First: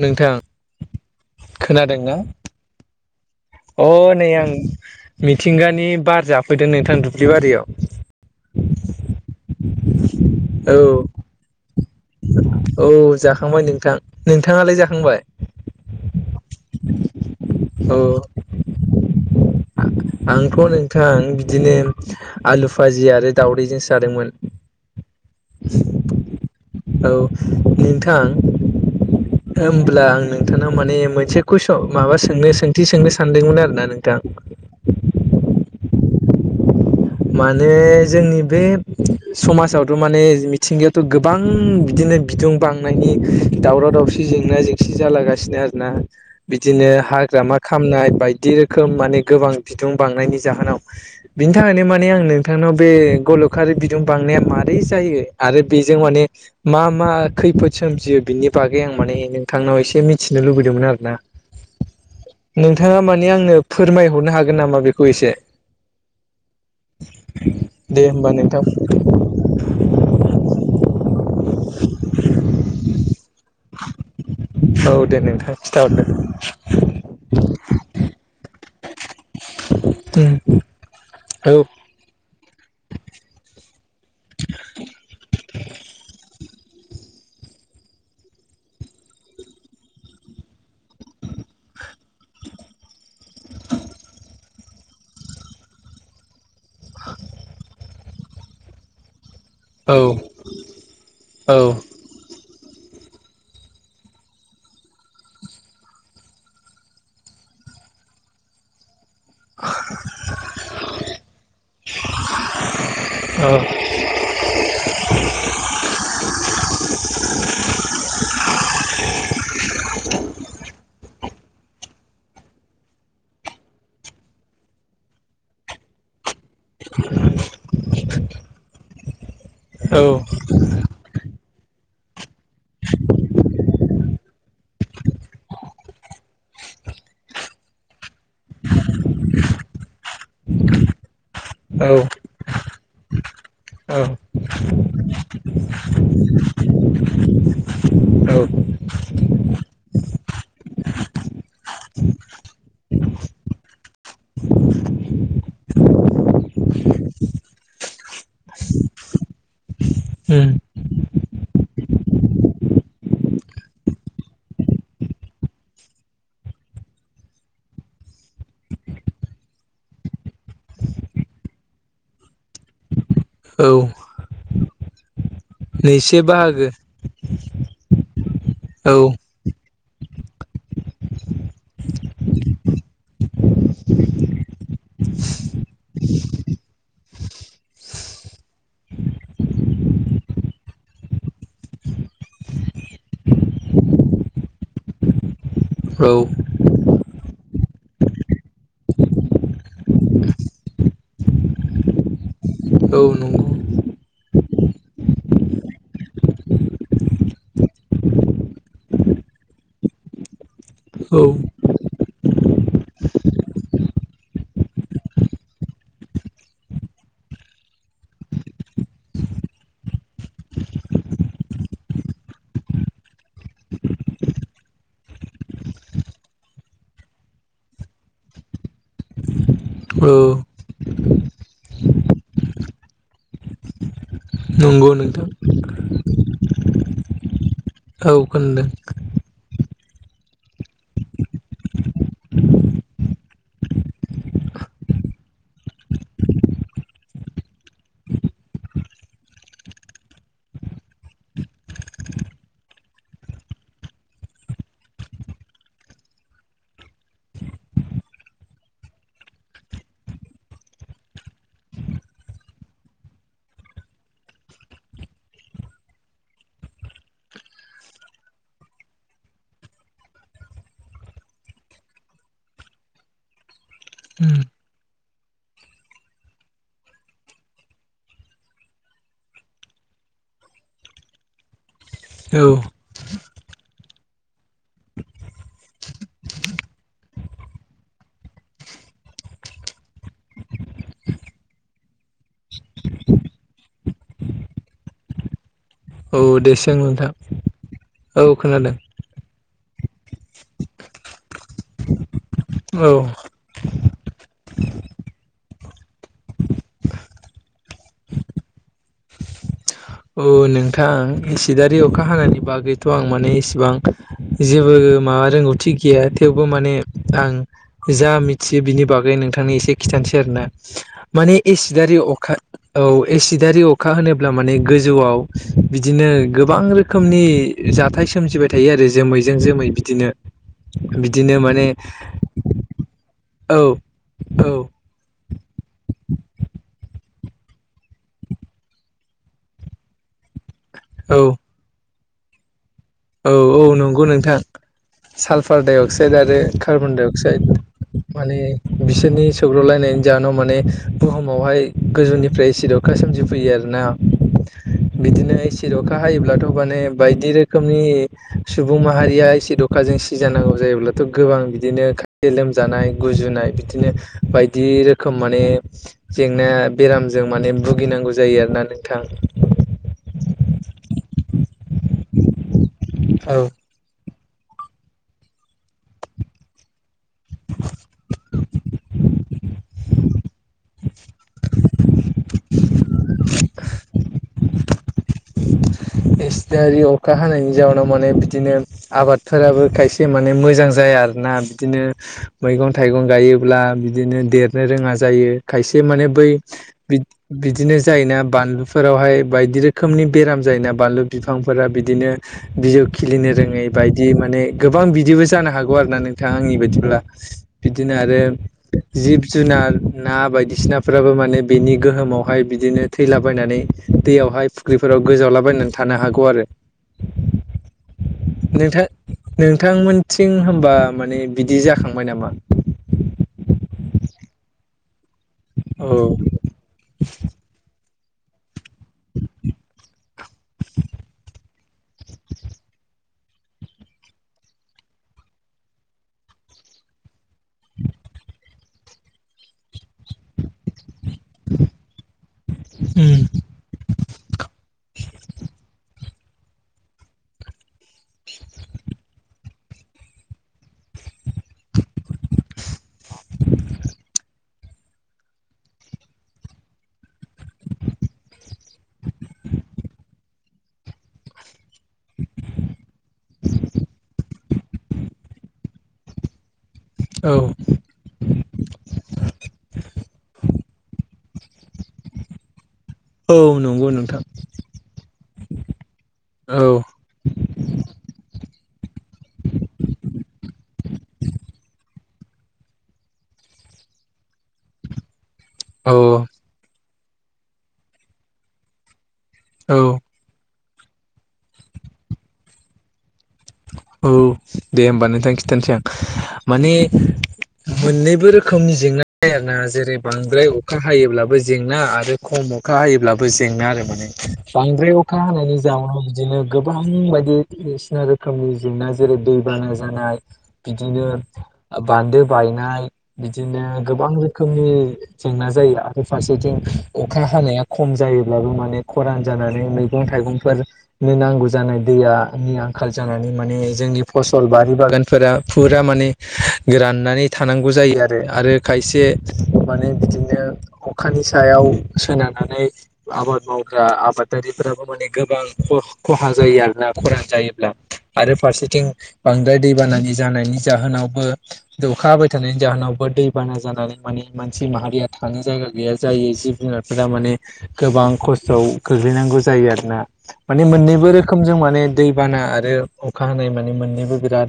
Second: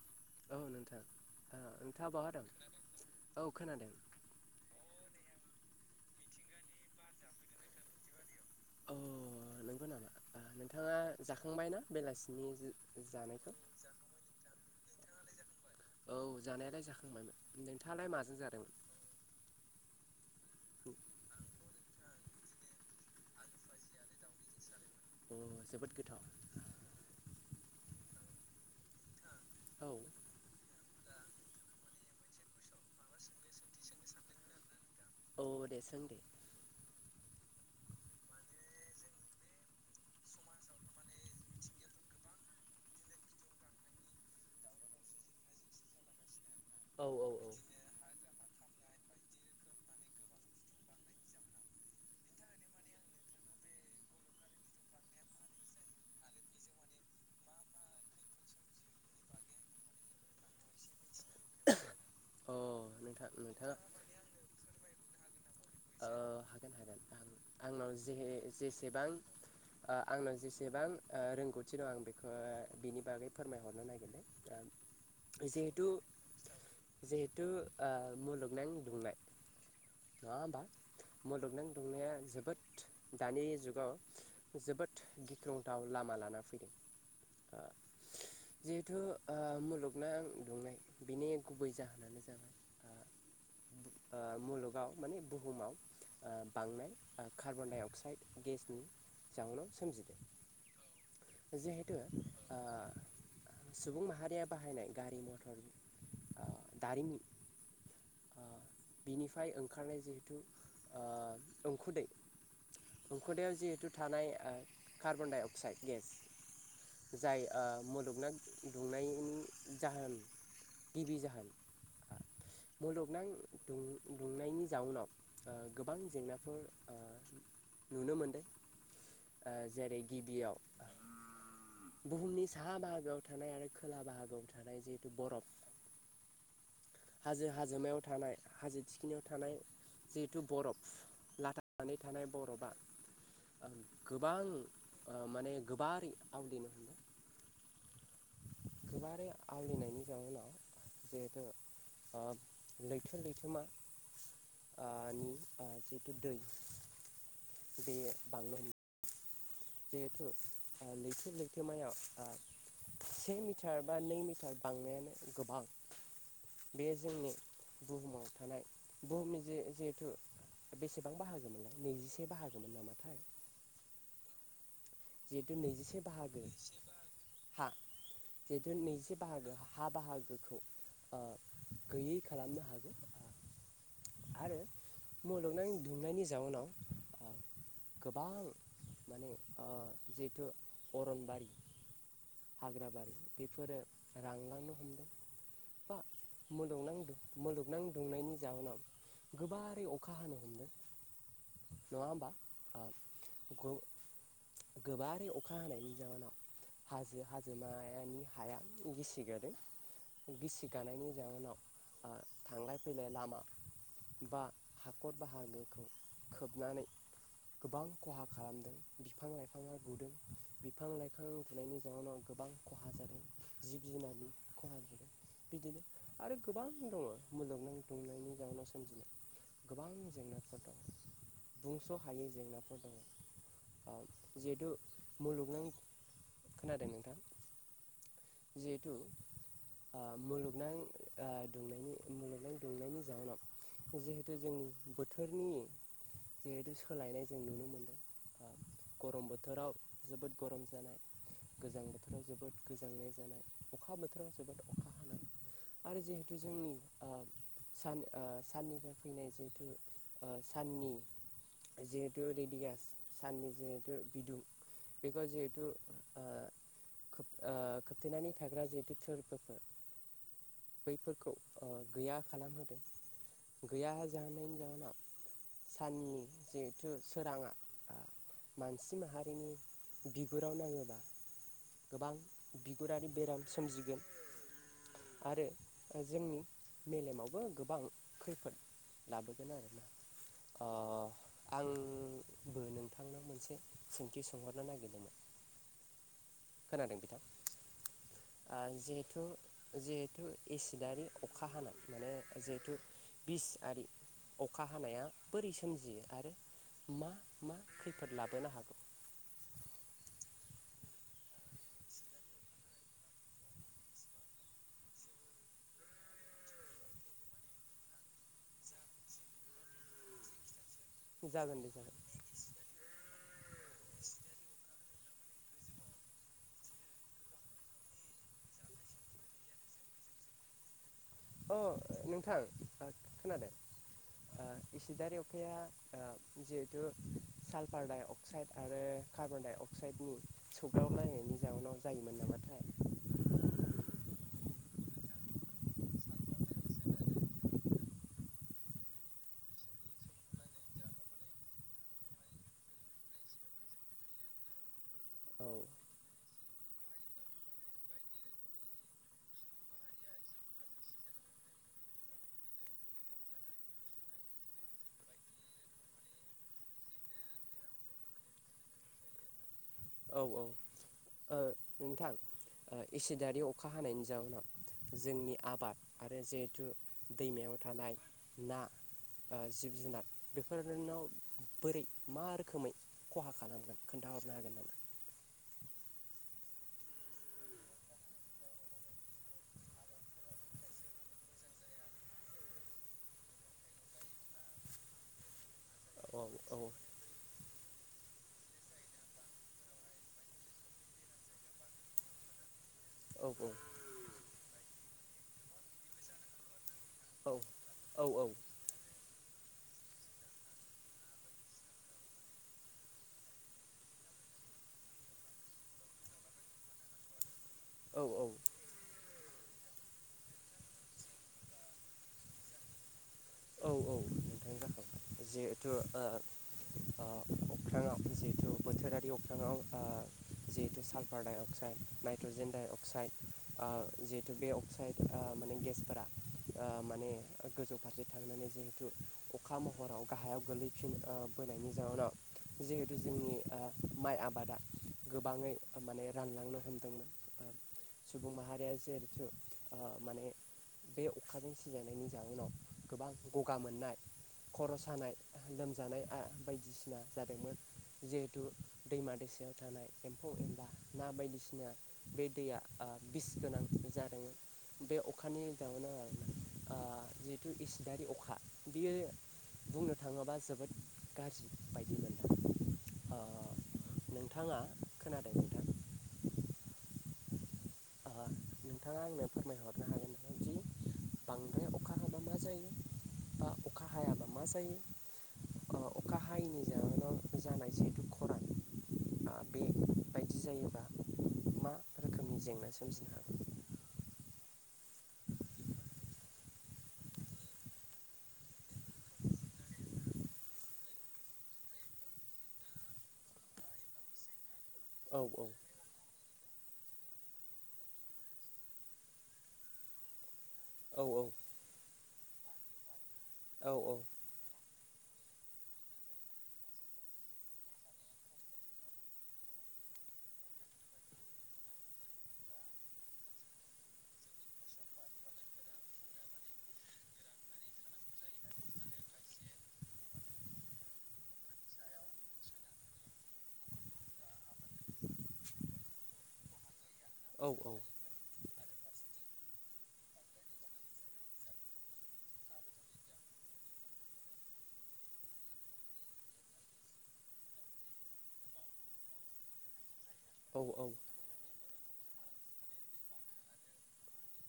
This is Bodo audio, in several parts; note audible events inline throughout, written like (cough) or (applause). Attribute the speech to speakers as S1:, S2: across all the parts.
S1: नोंथां खोनादोंना
S2: (inaudible)
S1: अ नै आं मिथिंगा नि बार जाफैदों नोंथां दुब्लि बारियाव
S2: अ
S1: औ
S2: नोंथाङा जाखांबाय ना? बेलासिनि
S1: औ
S2: जानायखौ
S1: जाखांबाय। नोंथां नोंथाङालाय जाखांबाय?
S2: औ जानायालाय जाखांबायमोन
S1: औ
S2: नोंथाङालाय माजों जादों?
S1: आंथ' नोंथां बिदिनो आलु फाजि आरो दाउदै जोंसो जादोंमोन
S2: अ जोबोद गोथाव
S1: ओ नोंथां
S2: औ
S1: ओमब्ला आं नोंथांनाव माने मोनसे कुइसन माबा सोंनो सोंथि सोंनो सानदोंमोन आरोना नोंथां
S2: अ दे सों दे
S1: माने जोंनि बे समाजावथ' माने मिथिंगायावथ' गोबां बिदिनो नो बिदुं बांनायनि दावराव दावसि जेंना जेंसि जालागासिनो आरोना बिदिनो
S2: औ औ औ
S1: हाग्रामा खामनाय बाय बदि रोखोम माने गोबां बिदुं बांनायनि जाहोनाव बिनि थाखायनो मा ने आं नोंथांनाव बे गलखारि बिदुं बांनाया माबारै जायो आरो बेजों माने मा मा खैफोद सोमजियो बिनि बागै आं माने नोंथांनाव एसे मिथिनो लुबैदोंमोन आरो ना।
S2: अ
S1: नोंथाङा माने
S2: नोंथां
S1: आंनो
S2: नोंथाङा
S1: फोरमायहरनो हागोन नामा? बेखौ एसे
S2: ओ आंनाव
S1: दे
S2: जे
S1: होमबा नोंथां
S2: जेसेबां ओ आंनाव जेसे बां ओ रोंगौथि दं आं बेखौ बिनि बागै
S1: औ दे
S2: (unintelligible)
S1: नोंथां
S2: जिहेथु
S1: खिथाहरदो
S2: जिहेतु ओ मुलुगनां दुंनाय नङा होमबा
S1: (unintelligible)
S2: मुलुगनां
S1: औ
S2: दुंनाया जोबोद दानि जुगाव जोबोद गिख्रंथाव लामा लाना फैदों जिहेथु ओ मुलुगनां दुंनाय बिनि गुबै जाहोनानो ओ मुलगाव माने बुहुमाव ओ बांनाय कार्बन डाइ अक्साइड गेसनि जाउनाव सोमजिदो
S1: औ औ
S2: जिहेथु आ सुबुं माहारिया बाहायनाय गारि मथर ओ दारिमि बिनिफ्राय ओंखारनाय जिहेथु ओ उंखुदै
S1: औ
S2: उखुदैयाव जिहेतु थानाय ओ कार्बनडाइ अक्साइड गेस जाय ओ मुलुगना दुंनायनि जाहोन बिद बि जाहोन आ मुलुगनां दुं-दुंनायनि जाउनाव ओ गोबां जेंनाफोर ओ
S1: (inaudible)
S2: आ जेरै
S1: औ
S2: गिबियाव बुहुमनि साहा बाहागोआव थानाय आरो खोला बाहागो (unintelligible) थानाय जेथु बरफ हाजो हाजोमायाव थानाय हाजो थिखिनियाव थानाय जिहेथु बर'फ लाथा
S1: औ
S2: खानै थानाय बर'फआ ओ
S1: औ
S2: गोबां ओ माने गोबारै आलिनो हमदों। गोबारै आवलिनायनि जाउनाव जिहेथु ओ लैथो लैथोमा आं नि जिहेथु दै बेयो बांनो हम जिहेथु
S1: उम
S2: ओ लैथो लैथोमायाव ओ से मिटार बा नै मिटार बांनायानो गोबां बे जोंनि बुहुमाव थानाय बुहुमनि जे‌-जेहेथु बेसेबां बाहागोमोनलाय नैजिसे बाहागोमोन नामाथाय।
S1: औ
S2: जिहेथु नैजिसे बाहागो हा। जिहेथु
S1: औ
S2: नैजिसे बाहागो हा बाहागोखौ ओ गैयै खालामनो हायगोन। आ आरो मुलुगनां दुंनायनि जाउनाव गोबां माने ओ जिहेथु अरनबारि हाग्राबारि बेफोरो रांलांनो हमदों। बा
S1: औ
S2: मुलुगनांदों मुलुगनां दुंनायनि जाउनाव गोबारै अखा हानो हमदों। नङा‌ होमबा ओ
S1: औ
S2: गु
S1: नंगौ
S2: गोबारै अखा हानायनि जाउनाव हाजो हाजोमायानि हाया गिसिगादों गिसि गानायनि जउनाव
S1: औ
S2: ओ थांलाय फैलाय लामा बा हाखर बाहागोखौ खोबनानै गोबां खहा खालामदों बिफां लाइ फाङा गुदों बिफां लाइफां गुनायनि जउनाव गोबां खहा जादों जिब जुनाथनि खहा बिदिनो आरो गोबां दङ मुलुगनां दुंनायनि जावनाव सोमजिनाय। गोबां
S1: औ
S2: जेंनाफोर दं बुंस' हायै जेंनाफोर दङ ओ जिहेथु
S1: नंगौ नोंथां
S2: मुलुगनां खोनादों नों?
S1: औ खोन्दों।
S2: आ मुलुगनां आ दुंनायनि मुलुगनां दुंनायनि जाहोनाव जिहेथु जोंनि बोथोरनि जिहेथु सोलायनाय जों नुनो मोनदों। गरम बोथोराव जोबोद गरम जानाय गोजां बोथोराव जोबोद गोजांनाय जानाय अखा बोथोराव जोबोथ अखा हानाय आरो जिहेथु जोंनि ओ सान ओ साननिफ्राय फैनाय जिहेथु ओ साननि जिहेथु रेडियास साननि जिहेथु बिदुं बेफा जिहेथु ओ खो ओ खोबथेनानै थाग्रा जिहेथु थोरफोफोर बैफोरखौ ओ गैया खालाम होदों। गैया हा
S1: उम
S2: जाहोनायनि‌ जाहोनाव साननि जिहेथु सोराङा मानसि माहारिनि बिगुराव नाङोबा गोबां
S1: औ
S2: बिगुरारि बेराम सोमजिगोन। आरो जोंनि मेलेमावबो गोबां खैफोद लाबोगोन आरोना। ओ आंबो नोंथांनाव मोनसे सोंथि सोंहरनो नागिरदोंमोन। (inaudible)
S1: औ दे सों नोंथा।
S2: आ जिहेथु जिहेथु एसिदआरि अखा हानाय माने जिहेथु
S1: औ
S2: बिस आरि अखा हानाया बोरै सोमजियो आरो मा मा खैफोद लाबोनो हागौ?
S1: औ नोंथां एसिदारि अखा हानायनि बागैथ' आं माने इसेबां जेबो माबा रोंगौथि गैया थेवबो माने आं जा मिथियो बिनि बागै नोंथांनो एसे खिथानिसै आरोना। माने
S2: जागोन दे
S1: एसिदारि
S2: जागोन
S1: अखा औ एसिदारि अखा होनोब्ला माने गोजौआव बिदिनो गोबां रोखोमनि जाथाय सोमजिबाय थायो आरो जोमैजों जोमै बिदिनो बिदिनो
S2: अ
S1: माने
S2: नोंथां ओ खोनादों
S1: औ
S2: आ
S1: औ
S2: एसिदारि अ खाया ओ जिहेथु साल्फार डाइ अक्साइड आरो कार्बन डाइ अक्साइडनि
S1: औ
S2: सौग्रावलायनायनि जाउनाव जायोमोन नामाथाय
S1: औ औ नंगौ नोंथां साल्फार डाइ अक्साइड आरो कार्बन डाइ अक्साइद माने बिसोरनि सौग्रावलायनायनि जाहोनाव माने बुहुमावहाय गोजौनिफ्राय एसिद अखा सोमजिफैयो आरोना बिदिनो
S2: औ
S1: एसिद अखा हायोब्लाथ' माने बायदि रो खोमनि सुबुं माहारिया एसिद अखाजों सिजानांगौ जायोब्लाथ' गोबां बिदिनो खा लोम जानाय गुजुनाय बिदिनो बायदि रोखोम माने जेंना बेरामजों माने भुगिनांगौ जायो आरोना नोंथां।
S2: औ औ ओ नोंथां ओ एसिदआरि
S1: औ
S2: अखा हानायनि जाउनाव जोंनि आबाद आरो जिहेथु दैमायाव थानाय ना ओ जिब जुनार बेफोरोनाव बोरै मा रोखोमै ख-हा खालामगोन खोन्थाहरनो हागोन नामा?
S1: (inaudible) एसिदारि अखा हानायनि जाउनाव माने बिदिनो आबादफोराबो खायसे माने मोजां जा जाया आरोना बिदिनो मैगं थाइगं गायोब्ला बिदिनो देरनो रोङा जायो। खायसे माने
S2: औ
S1: बै
S2: औ
S1: बिद-बिदिनो जायोना बानलुफोरावहाय बायदि रो खोमनि बेराम जायोना बानलु बिफांफोरा बिदिनो बिजौ खिलिनो
S2: औ
S1: रोङै बायदि माने गोबां बिदिबो जानो हागौ आरो ना नोंथां आंनि बायदिब्ला
S2: औ
S1: बिदिनो
S2: औ
S1: आरो जिब जुनार ना बायदिसिनाफ्राबो माने बेनि गोहोमावहाय बिदिनो थैलाबायनानै दैयावहाय ख्रिफोराव गोजावलाबायनान थानो हागौ आरो
S2: औ
S1: नोंथां नोंथांमोनथिं होमबा माने बिदि जाखांबाय नामा?
S2: औ औ नोंथां जाखांबाय जिहेथु
S1: औ
S2: ओ अ अख्राङाव जिहेथु बोथोरारि अख्राङाव ओ जिहेतु सालफार डाइ अक्साइड नाइट्रजेन डाइ अक्साइड आ जिहेतु बे अक्साइड आ ओ माने गेसफोरा आ माने गोजौ फारसे थांनानै जिहेथु अखा महराव गाहायाव गोलैफिन ओ बोनायनि जाउनाव जिहेतु जोंनि ओ माइ आबादा गोबाङै ओ माने रानलांनो हमदोंमोन ओ सुबुं माहारिया जिहेथु ओ माने बे अखाजों सिजायनायनि जउनाव गोबां गगा मोननाय खर' सा सानाय लोमजानाय आ बायदिसिना जादोंमोन जिहेथु दैमा दैसायाव थानाय एम्फौ एनला ना बायदिसिना बे दैया ओ बिस गोनां जादोंमोन। बे अखानि जाहुनावआ ओ
S1: औ
S2: जिहेथु इसिदारि अखा बियो बुंनो थाङोबा जोबोद गाज्रि बायदि मोनदों। ओ
S1: औ नंगौ नोंथां।
S2: नोंथाङा खोनादों नोंथां
S1: औ
S2: अह नोंथाङा आंनो फोरमायहरनो हागोननामादि बांद्राय अखा हाबा मा जायो बा अखा हायाबा मा जायो ओ
S1: औ
S2: अखा (unintelligible)
S1: औ
S2: बायदि जायोबा मा रोखोमनि जेंना सोमजिनो हागोन
S1: औ दे होमबा नोंथां खिथानसै आं माने मोननैबो रोखोमनि जेंना आरोना जेरै बांद्राय अखा हायोब्लाबो जेंना आरो खम अखा हायोब्लाबो जेंना आरो माने बांद्राय अखा
S2: हागौ
S1: हानायनि जाउनाव बिदिनो गोबां बायदि बायदिसिना रोखोम रोखोमनि जेंना जेरै दैबाना जानाय
S2: औ
S1: बिदिनो बान्दो बायनाय बिदिनो
S2: औ
S1: गोबां रोखोमनि जेंना जायो आरो फारसेथिं अखा हानाया खम जायोब्लाबो माने खरान जानानै मैगं मैगं थाइगंफोरनो नांगौ जानाय दैया खमिलांओ आंखाल जानानै माने जोंनि फसल बारि बागानफोरा फुरा माने गोराननानै थानांगौ जा जायो आरो आरो खायसे माने बिदिनो अखानि सायाव सोनारनानै आबाद मावग्रा आबादारि फोराबो माने गोबां ख खहा जायो आरोना खरान
S2: औ
S1: जायोब्ला आरो फारसेथिं बांद्राय दैबानानि जानायनि जाहोनावबो अखा हाबाय थानायनि जाहोनावबो दैबाना जानानै माने मानसि माहारिया थानो जायगा गैया जायो जिब जुनारफोरा माने गोबां खस्थआव गोग्लैनानै नांगौ जायो आरोना
S2: औ
S1: माने मोननैबो रोखोमजों माने बाना आरो अखा हानाय माने मोननैबो बिराद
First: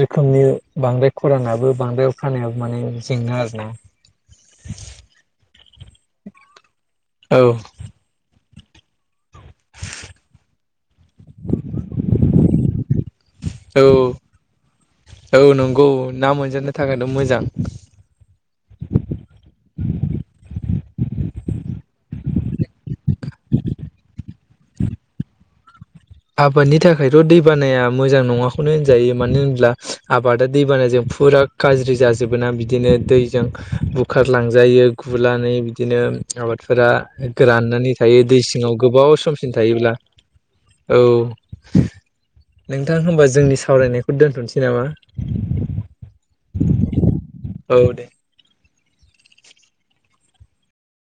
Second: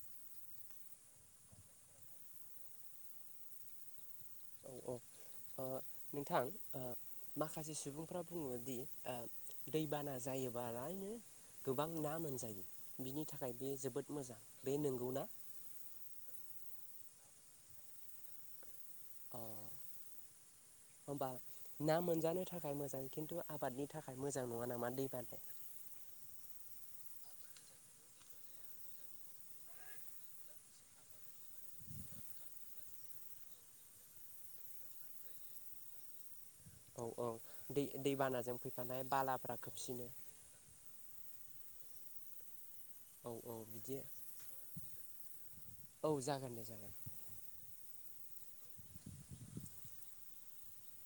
S1: रोखोमनि बांद्राय खरानाबो बांद्राय अखानायाबो माने जेंना आरो ना
S2: औ औ नोंथां
S1: औ
S2: माखासे सुबुंफ्रा बुङोदि ओ दैबाना जायोबालायनो गोबां ना मोनजायो बिनि थाखाय बे
S1: औ
S2: जोबोद मोजां बे नोंगौना
S1: औ नंगौ नाम थाखायथ मोजां
S2: होम्बा ना मोनजानो थाखाय मोजां खिन्थु आबादनि थाखाय मोजां नङा नामा दैबानाया (unintelligible)
S1: आबादनि थाखायथ दैबानाया मोजां नङाखौनो होनजायो मानो होनब्ला आबादा दैबानाजों फुरा गाज्रि जाजोबो ना बिदिनो दैजों बुखारलांजायो गुनानै बिदिनो आबादफोरा
S2: औ औ दै
S1: गोराननानै थायो दै
S2: दैबानाजों
S1: सिङाव
S2: फैफानाय
S1: गोबाव समसिम
S2: बालाफ्रा
S1: थायोब्ला
S2: खोबसिनो
S1: औ नोंथां होमबा
S2: औ औ
S1: जोंनि
S2: बिदि
S1: सावरायनायखौ दोनथनोसै नामा
S2: औ जागोन दे जागोन
S1: औ दे